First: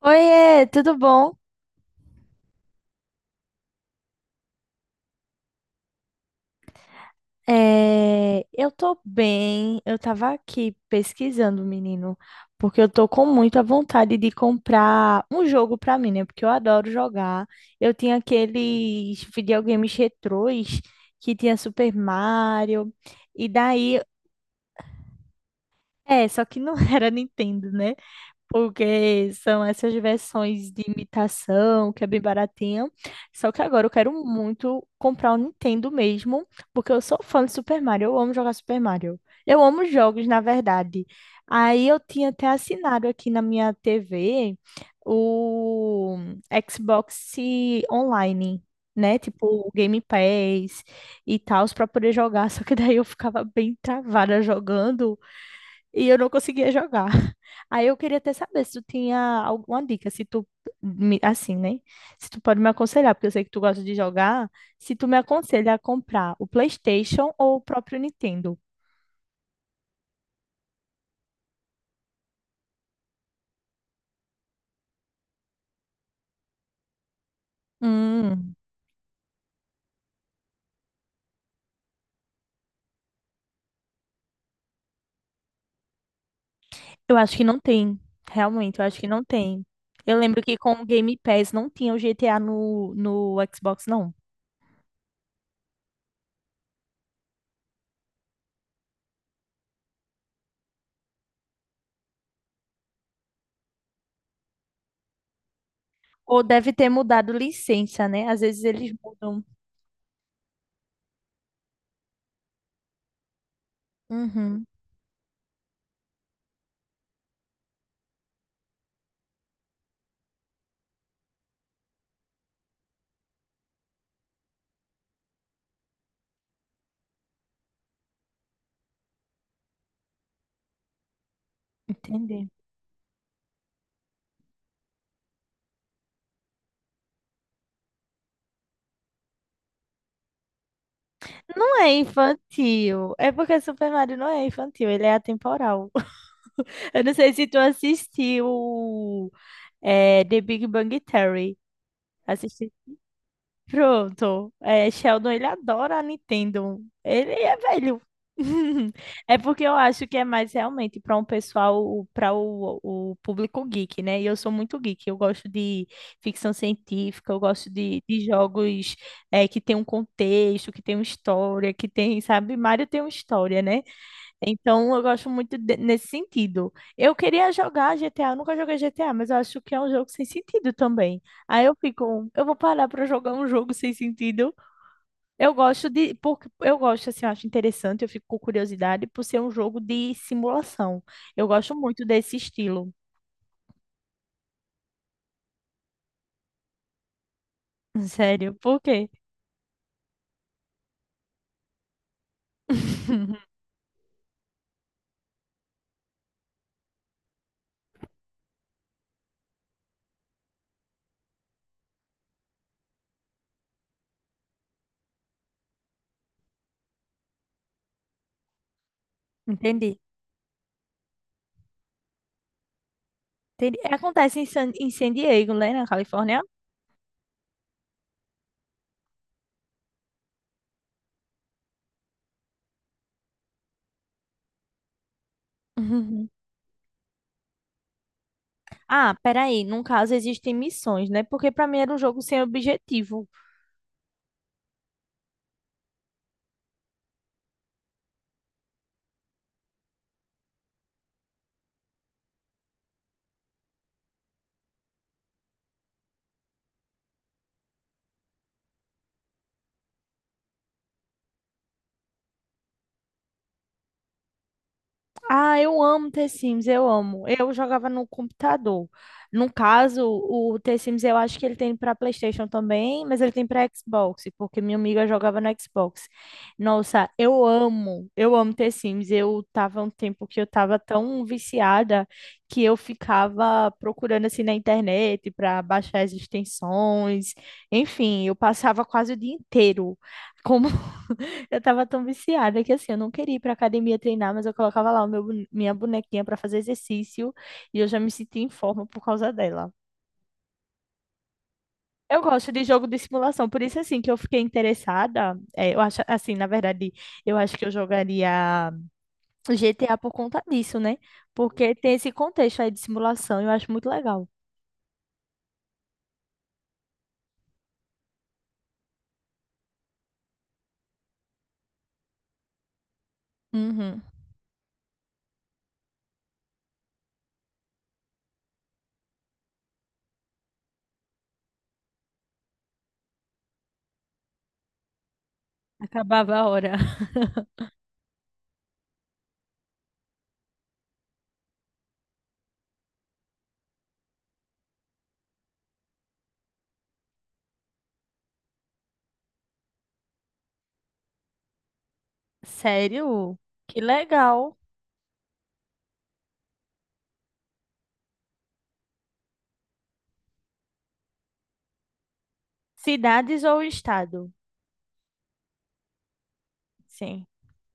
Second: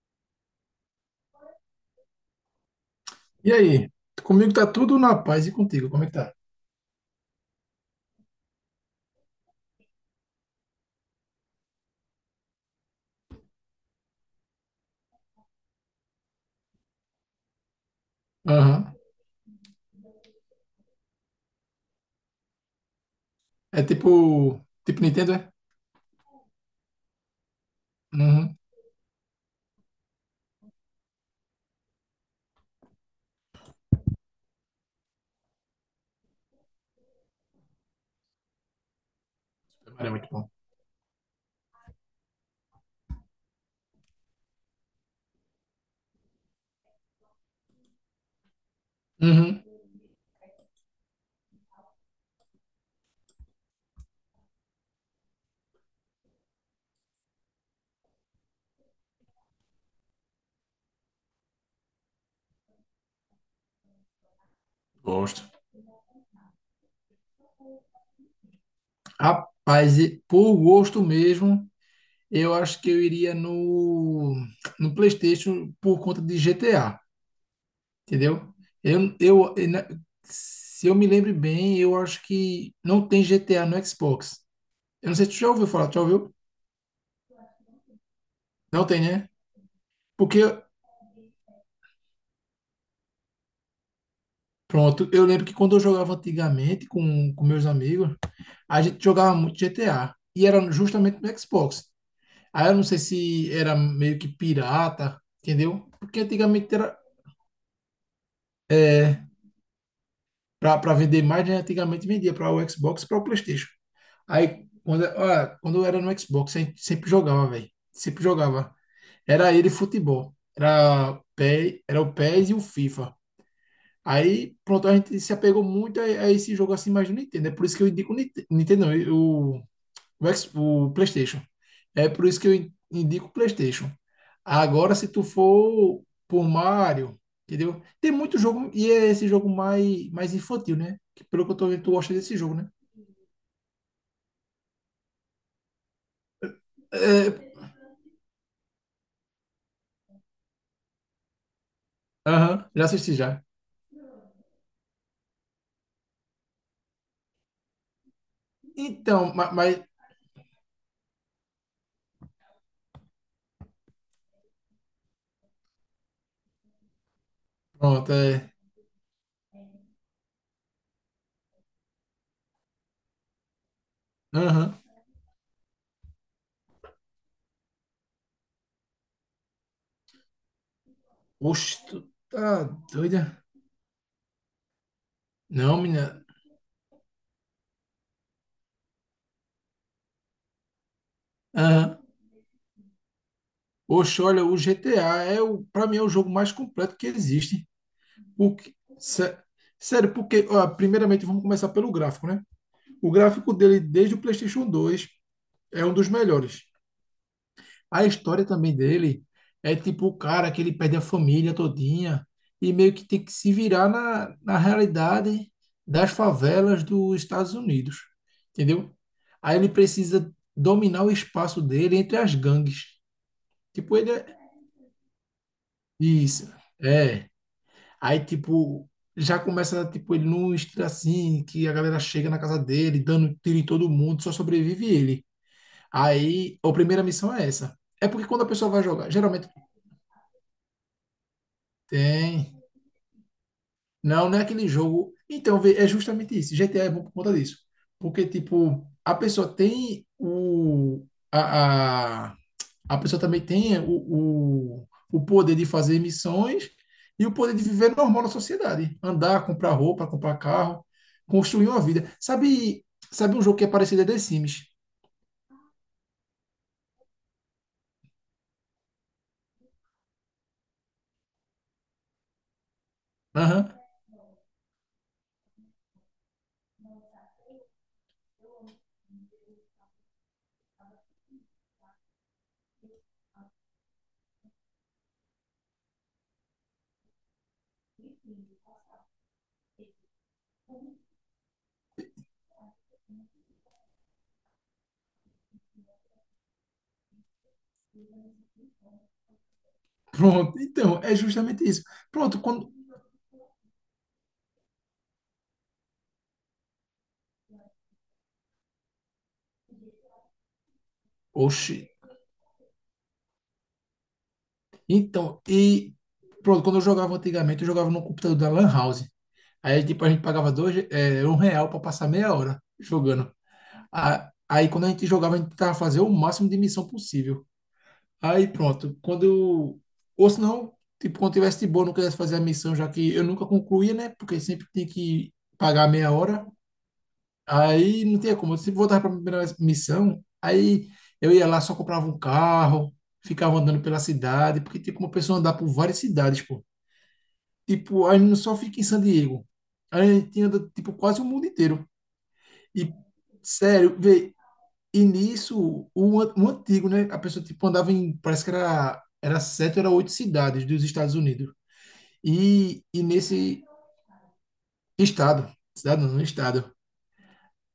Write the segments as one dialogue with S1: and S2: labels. S1: Oiê, tudo bom?
S2: E aí? Comigo tá tudo na paz e contigo, como é que tá?
S1: É, eu tô bem. Eu tava aqui pesquisando, menino, porque eu tô com muita vontade de comprar um jogo pra mim, né? Porque eu adoro jogar. Eu tinha
S2: Aham.
S1: aqueles videogames retrôs que tinha Super Mario, e
S2: É
S1: daí,
S2: tipo. Tipo Nintendo, é?
S1: é, só que não era Nintendo, né?
S2: Uhum.
S1: Porque são essas versões de imitação, que é bem baratinha. Só que agora eu quero muito comprar o Nintendo mesmo, porque eu sou fã de Super Mario, eu amo jogar Super Mario. Eu amo
S2: É
S1: jogos,
S2: muito
S1: na
S2: bom.
S1: verdade. Aí eu tinha até assinado aqui na minha TV o Xbox Online, né? Tipo
S2: Uhum.
S1: o Game Pass e tal, para poder jogar. Só que daí eu ficava bem travada jogando e eu não conseguia jogar. Aí eu queria até saber se tu tinha alguma dica, se tu, assim, né? Se tu pode me aconselhar, porque eu sei que tu gosta de jogar, se tu me
S2: Gosto.
S1: aconselha a comprar o PlayStation ou o próprio Nintendo.
S2: Rapaz, e por gosto mesmo, eu acho que eu iria no PlayStation por conta de GTA, entendeu?
S1: Hum,
S2: Eu, eu, eu na- se eu me lembro bem, eu acho que não tem GTA no Xbox. Eu não sei se tu já ouviu falar, tu já ouviu?
S1: eu acho que não tem. Realmente, eu
S2: Não
S1: acho
S2: tem,
S1: que não
S2: né?
S1: tem. Eu
S2: Porque
S1: lembro que com o Game Pass não tinha o GTA no Xbox, não.
S2: Pronto, eu lembro que quando eu jogava antigamente com meus amigos, a gente jogava muito GTA. E era justamente no Xbox. Aí eu não sei se era meio que pirata, entendeu? Porque
S1: Ou deve
S2: antigamente
S1: ter
S2: era
S1: mudado licença, né? Às vezes eles mudam.
S2: para vender mais, né? Antigamente vendia para o Xbox, e para o PlayStation. Aí
S1: Uhum,
S2: quando eu era no Xbox, a gente sempre jogava, velho. Sempre jogava. Era ele futebol. Era o PES e S e o FIFA. Aí, pronto, a gente se apegou muito a esse jogo assim mais do Nintendo. É por isso que eu indico o Nintendo, não, o PlayStation. É por isso
S1: entendi.
S2: que eu indico o PlayStation. Agora, se tu for por Mario, entendeu? Tem muito jogo, e é esse jogo mais, mais infantil, né? Que pelo que eu tô
S1: Não
S2: vendo,
S1: é
S2: tu gosta desse jogo, né?
S1: infantil. É porque Super Mario não é infantil, ele é atemporal. Eu não
S2: É,
S1: sei se tu assistiu The Big Bang Theory.
S2: aham, já assisti já.
S1: Pronto. É, Sheldon, ele adora a Nintendo. Ele é velho.
S2: Então,
S1: É porque eu
S2: mas,
S1: acho que é mais realmente para um pessoal, o público geek, né? E eu sou muito geek. Eu gosto de ficção científica, eu gosto
S2: pronto,
S1: de
S2: é.
S1: jogos que tem um contexto, que tem uma história, que tem, sabe? Mario tem uma história, né?
S2: Aham.
S1: Então, eu gosto muito nesse sentido. Eu queria jogar GTA, eu nunca joguei GTA, mas eu acho que é um jogo sem sentido também. Aí eu
S2: Oxe, tu
S1: fico, eu
S2: tá
S1: vou parar para
S2: doida?
S1: jogar um jogo sem sentido. Eu
S2: Não,
S1: gosto de,
S2: menina.
S1: porque eu gosto assim, eu acho interessante, eu fico com curiosidade por ser um jogo de simulação. Eu gosto
S2: Aham.
S1: muito desse estilo.
S2: Oxe, olha, o GTA para mim é o jogo mais completo que existe.
S1: Sério,
S2: O que-
S1: por quê?
S2: sé- sério, porque ó, primeiramente vamos começar pelo gráfico, né? O gráfico dele desde o PlayStation 2 é um dos melhores. A história também dele é tipo o cara que ele perde a família todinha e meio que tem que se virar na realidade das favelas dos Estados Unidos, entendeu? Aí ele
S1: Entendi.
S2: precisa dominar o espaço dele entre as gangues.
S1: Entendi.
S2: Tipo, ele é
S1: Acontece em em San Diego, né, na Califórnia?
S2: isso. É, aí, tipo, já começa, tipo, ele num estilo assim, que a galera chega na casa dele, dando tiro em todo mundo, só sobrevive ele.
S1: Uhum.
S2: Aí, a primeira missão é essa. É porque quando a pessoa vai jogar,
S1: Ah,
S2: geralmente
S1: peraí. Num caso, existem missões, né? Porque pra mim era um jogo sem
S2: tem.
S1: objetivo.
S2: Não, não é aquele jogo. Então, vê, é justamente isso. GTA é bom por conta disso. Porque, tipo, a pessoa tem a, a pessoa também tem o poder de fazer missões e o poder de viver normal na sociedade. Andar, comprar roupa, comprar carro, construir uma vida. Sabe um jogo que é parecido a The Sims?
S1: Ah, eu amo The Sims, eu amo. Eu jogava no computador. No caso, o The Sims eu acho que ele tem para PlayStation também, mas ele tem para
S2: Aham.
S1: Xbox, porque minha amiga jogava no Xbox. Nossa, eu amo The Sims. Eu tava um tempo que eu tava tão viciada que eu ficava procurando assim na internet para baixar as extensões. Enfim, eu passava quase o dia inteiro. Eu tava tão viciada que assim, eu não queria ir pra academia treinar, mas eu colocava lá minha bonequinha pra fazer exercício e eu já me sentia em forma por causa dela.
S2: Pronto. Então, é justamente isso.
S1: Eu
S2: Pronto,
S1: gosto de
S2: quando.
S1: jogo de simulação, por isso assim que eu fiquei interessada. É, eu acho assim, na verdade, eu acho que eu jogaria GTA por conta disso, né? Porque
S2: Oxi.
S1: tem esse contexto aí de simulação, eu acho muito legal.
S2: Então, e. Pronto, quando eu jogava antigamente, eu jogava no computador da Lan House. Aí, tipo, a gente pagava dois, R$ 1 para passar meia hora jogando.
S1: Uhum.
S2: Aí, quando a gente jogava, a gente tentava fazer o máximo de missão possível. Aí pronto, quando eu. Ou se não, tipo, quando tivesse de boa, não quisesse fazer a missão, já que eu nunca concluía, né? Porque sempre tinha que pagar meia
S1: Acabava
S2: hora.
S1: a hora.
S2: Aí não tinha como. Eu sempre voltava para a primeira missão, aí eu ia lá, só comprava um carro, ficava andando pela cidade, porque tem como a pessoa andar por várias cidades, pô. Tipo, a gente não só fica em San Diego. A gente anda, tipo, quase o mundo inteiro. E,
S1: Sério? Que
S2: sério, vê,
S1: legal.
S2: e nisso, o antigo, né? A pessoa, tipo, andava parece que era sete ou era oito cidades dos Estados Unidos. E
S1: Cidades ou
S2: nesse
S1: estado?
S2: estado, cidade não, no estado.
S1: Sim.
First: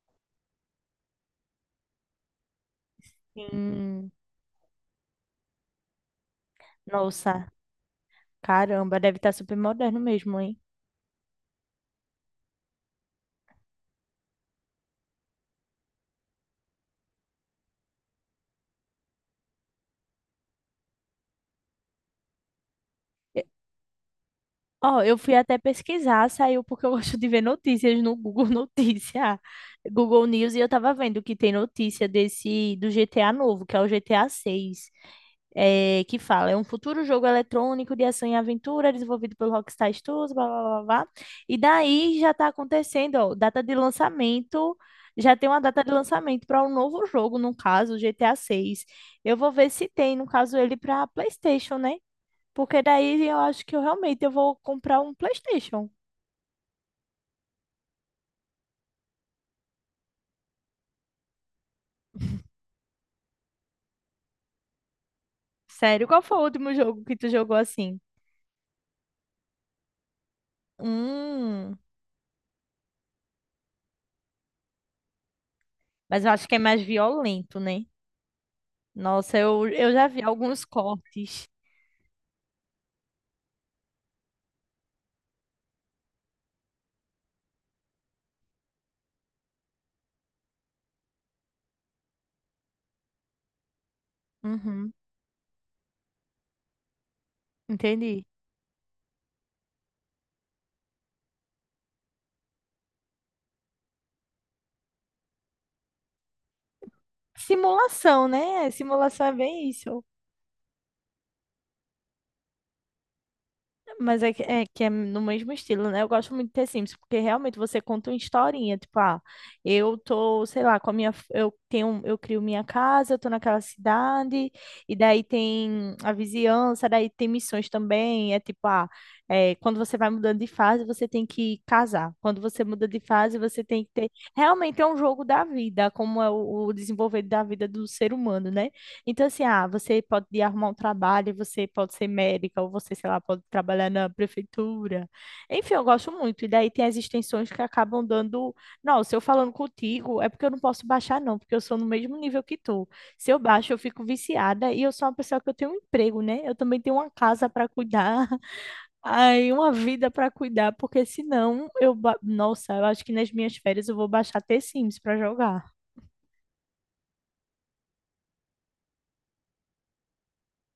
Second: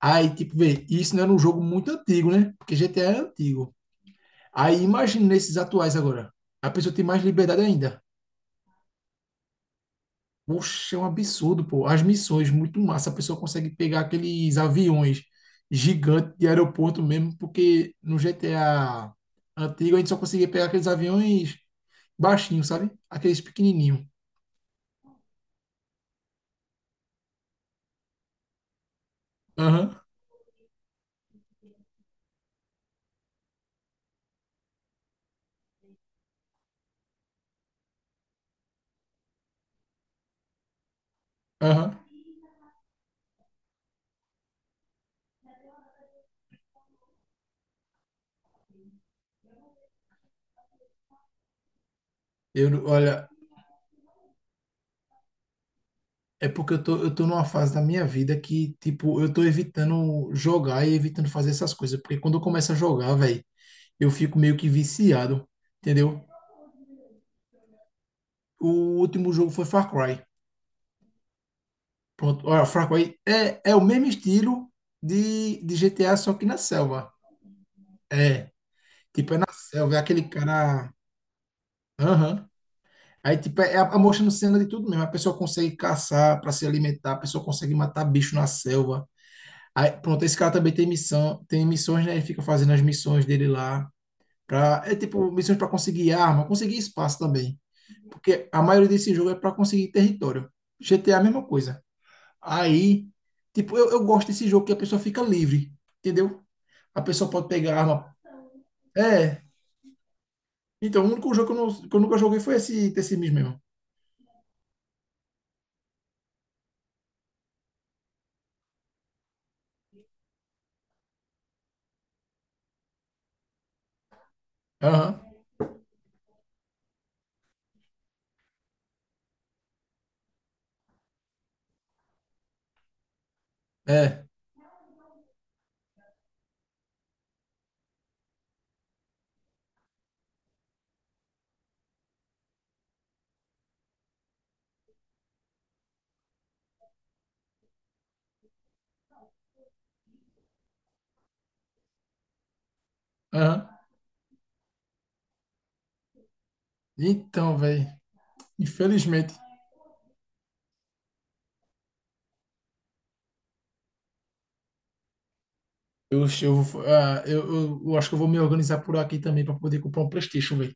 S2: Aí, tipo, vê, isso não era um jogo muito antigo, né? Porque GTA é antigo.
S1: Hum,
S2: Aí, imagina nesses atuais agora. A pessoa tem mais
S1: nossa,
S2: liberdade ainda.
S1: caramba, deve estar super moderno mesmo, hein?
S2: Poxa, é um absurdo, pô. As missões, muito massa. A pessoa consegue pegar aqueles aviões gigantes de aeroporto mesmo, porque no GTA antigo a gente só conseguia pegar aqueles aviões baixinhos, sabe? Aqueles
S1: E-
S2: pequenininhos.
S1: Ó, eu fui até pesquisar, saiu porque eu gosto de ver notícias no Google Notícia,
S2: Aham,
S1: Google News, e eu tava vendo que tem notícia desse do GTA novo, que é o GTA 6, é, que fala, é um futuro jogo eletrônico de ação e aventura desenvolvido pelo Rockstar Studios, blá, blá, blá, blá. E
S2: aham.
S1: daí já tá acontecendo, ó, data de lançamento, já tem uma data de lançamento para um novo jogo, no caso, o GTA 6. Eu vou ver se tem, no caso, ele para PlayStation, né? Porque
S2: Eu,
S1: daí
S2: olha,
S1: eu acho que eu realmente eu vou comprar um PlayStation.
S2: é porque eu tô numa fase da minha vida que, tipo, eu tô evitando jogar e evitando fazer essas coisas. Porque quando eu começo a jogar, velho, eu fico meio que viciado,
S1: Sério, qual
S2: entendeu?
S1: foi o último jogo que tu jogou assim?
S2: O último jogo foi Far Cry.
S1: Hum,
S2: Pronto, olha, Fraco aí é o mesmo estilo de GTA,
S1: mas eu
S2: só que
S1: acho que
S2: na
S1: é mais
S2: selva.
S1: violento, né?
S2: É, tipo, é
S1: Nossa,
S2: na
S1: eu
S2: selva, é
S1: já vi
S2: aquele
S1: alguns
S2: cara.
S1: cortes.
S2: Aham. Aí, tipo, é a mostrando cena de tudo mesmo. A pessoa consegue caçar para se alimentar, a pessoa consegue matar bicho na selva. Aí, pronto, esse cara também tem missão, tem missões, né? Ele fica fazendo as missões dele lá.
S1: Uhum,
S2: É tipo, missões para conseguir arma, conseguir espaço também.
S1: entendi.
S2: Porque a maioria desse jogo é para conseguir território. GTA é a mesma coisa. Aí, tipo, eu gosto desse jogo que a pessoa fica livre, entendeu? A pessoa pode pegar a arma.
S1: Simulação, né? Simulação é
S2: É.
S1: bem isso.
S2: Então, o único jogo que eu nunca joguei foi esse Tessimis mesmo.
S1: Mas é é que é no mesmo estilo, né? Eu gosto muito de ter Sims, porque realmente você conta uma historinha, tipo, ah, eu tô, sei lá, com a eu tenho, eu crio minha casa, eu tô naquela cidade, e
S2: Aham.
S1: daí tem a vizinhança, daí tem missões também, é tipo, ah, é, quando você vai mudando de fase, você tem que casar. Quando você muda de fase, você tem que ter,
S2: É.
S1: realmente é um jogo da vida, como é o desenvolver da vida do ser humano, né? Então, assim, ah, você pode ir arrumar um trabalho, você pode ser médica, ou você, sei lá, pode trabalhar na prefeitura. Enfim, eu gosto muito. E daí tem as extensões que acabam dando. Não, se eu falando contigo, é porque eu não posso baixar, não, porque eu sou no mesmo nível que tu. Se eu
S2: Aham.
S1: baixo, eu fico viciada e eu sou uma pessoa que eu tenho um emprego, né? Eu também tenho uma casa
S2: Então,
S1: para
S2: velho.
S1: cuidar,
S2: Infelizmente.
S1: aí uma vida para cuidar, porque nossa, eu acho que nas minhas férias eu vou baixar The Sims para jogar.
S2: Eu, eu, eu acho que eu vou me organizar por aqui também para poder comprar um PlayStation, velho.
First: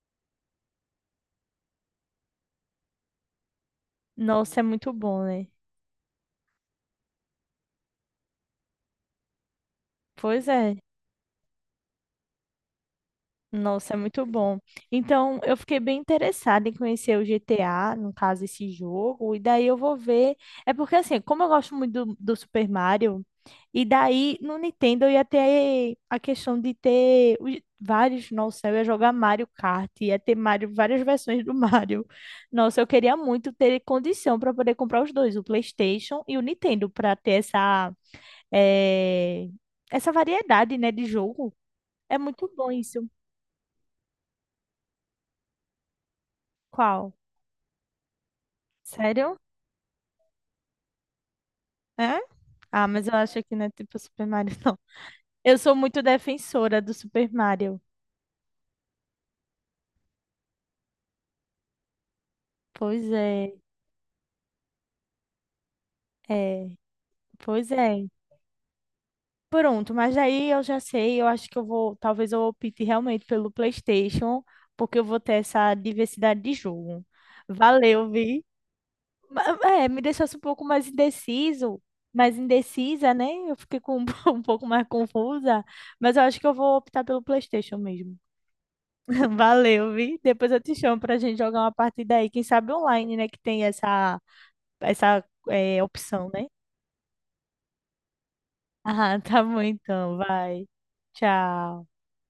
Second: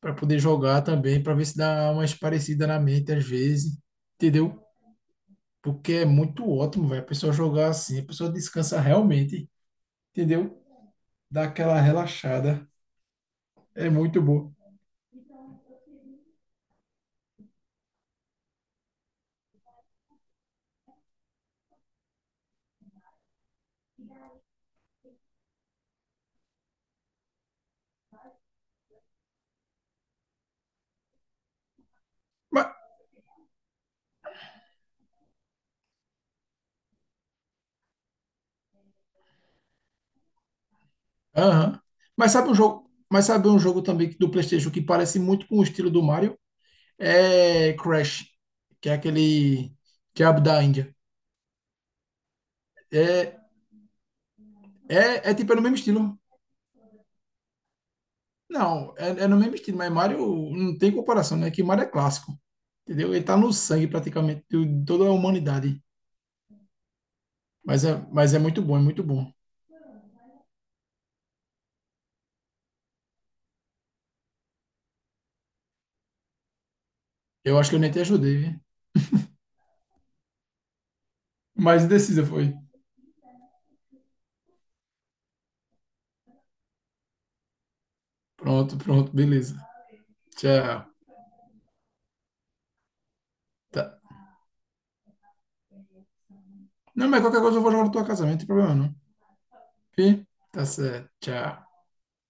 S2: Para poder jogar também, para ver se dá umas parecidas na mente às vezes.
S1: Nossa, é
S2: Entendeu?
S1: muito bom, né?
S2: Porque é muito ótimo, velho. A pessoa jogar assim, a pessoa descansa realmente.
S1: Pois
S2: Entendeu?
S1: é.
S2: Dá aquela relaxada. É
S1: Nossa, é
S2: muito
S1: muito
S2: boa.
S1: bom. Então, eu fiquei bem interessada em conhecer o GTA, no caso, esse jogo, e daí eu vou ver. É porque, assim, como eu gosto muito do Super Mario, e daí no Nintendo eu ia ter a questão de ter vários. Nossa, eu ia jogar Mario Kart, ia ter Mario, várias versões do Mario.
S2: Mas,
S1: Nossa, eu queria muito ter condição para poder comprar os dois, o PlayStation e o Nintendo, para ter eh, essa variedade, né, de jogo.
S2: aham.
S1: É
S2: Mas
S1: muito
S2: sabe um
S1: bom
S2: jogo,
S1: isso.
S2: mas sabe um jogo também do PlayStation que parece muito com o estilo do Mario?
S1: Qual?
S2: É Crash, que é
S1: Sério?
S2: aquele diabo da Índia.
S1: É? Ah, mas eu
S2: É,
S1: acho que não é tipo Super Mario, não.
S2: é, é tipo é
S1: Eu
S2: no
S1: sou
S2: mesmo
S1: muito
S2: estilo.
S1: defensora do Super Mario.
S2: Não, é no mesmo estilo, mas Mario não tem comparação, né? Que Mario é clássico.
S1: Pois
S2: Entendeu? Ele tá no
S1: é,
S2: sangue praticamente de toda a humanidade.
S1: é, pois
S2: Mas é,
S1: é.
S2: mas é muito bom, é muito bom.
S1: Pronto, mas aí eu já sei, eu acho que eu vou, talvez eu opte realmente pelo PlayStation, porque eu vou ter essa diversidade de jogo.
S2: Eu acho que eu nem te
S1: Valeu,
S2: ajudei,
S1: vi.
S2: viu?
S1: É, me deixasse um pouco mais indeciso,
S2: Mas indecisa
S1: mais
S2: foi.
S1: indecisa, né? Eu fiquei com um pouco mais confusa, mas eu acho que eu vou optar pelo PlayStation mesmo.
S2: Pronto, pronto, beleza.
S1: Valeu, vi. Depois eu te
S2: Tchau.
S1: chamo pra gente jogar uma partida aí. Quem sabe online, né? Que tem
S2: Tá.
S1: essa, essa opção, né?
S2: Não, mas qualquer coisa eu vou jogar no teu casamento, não tem problema não.
S1: Ah, tá bom então.
S2: Fih? Tá
S1: Vai.
S2: certo. Tchau.
S1: Tchau.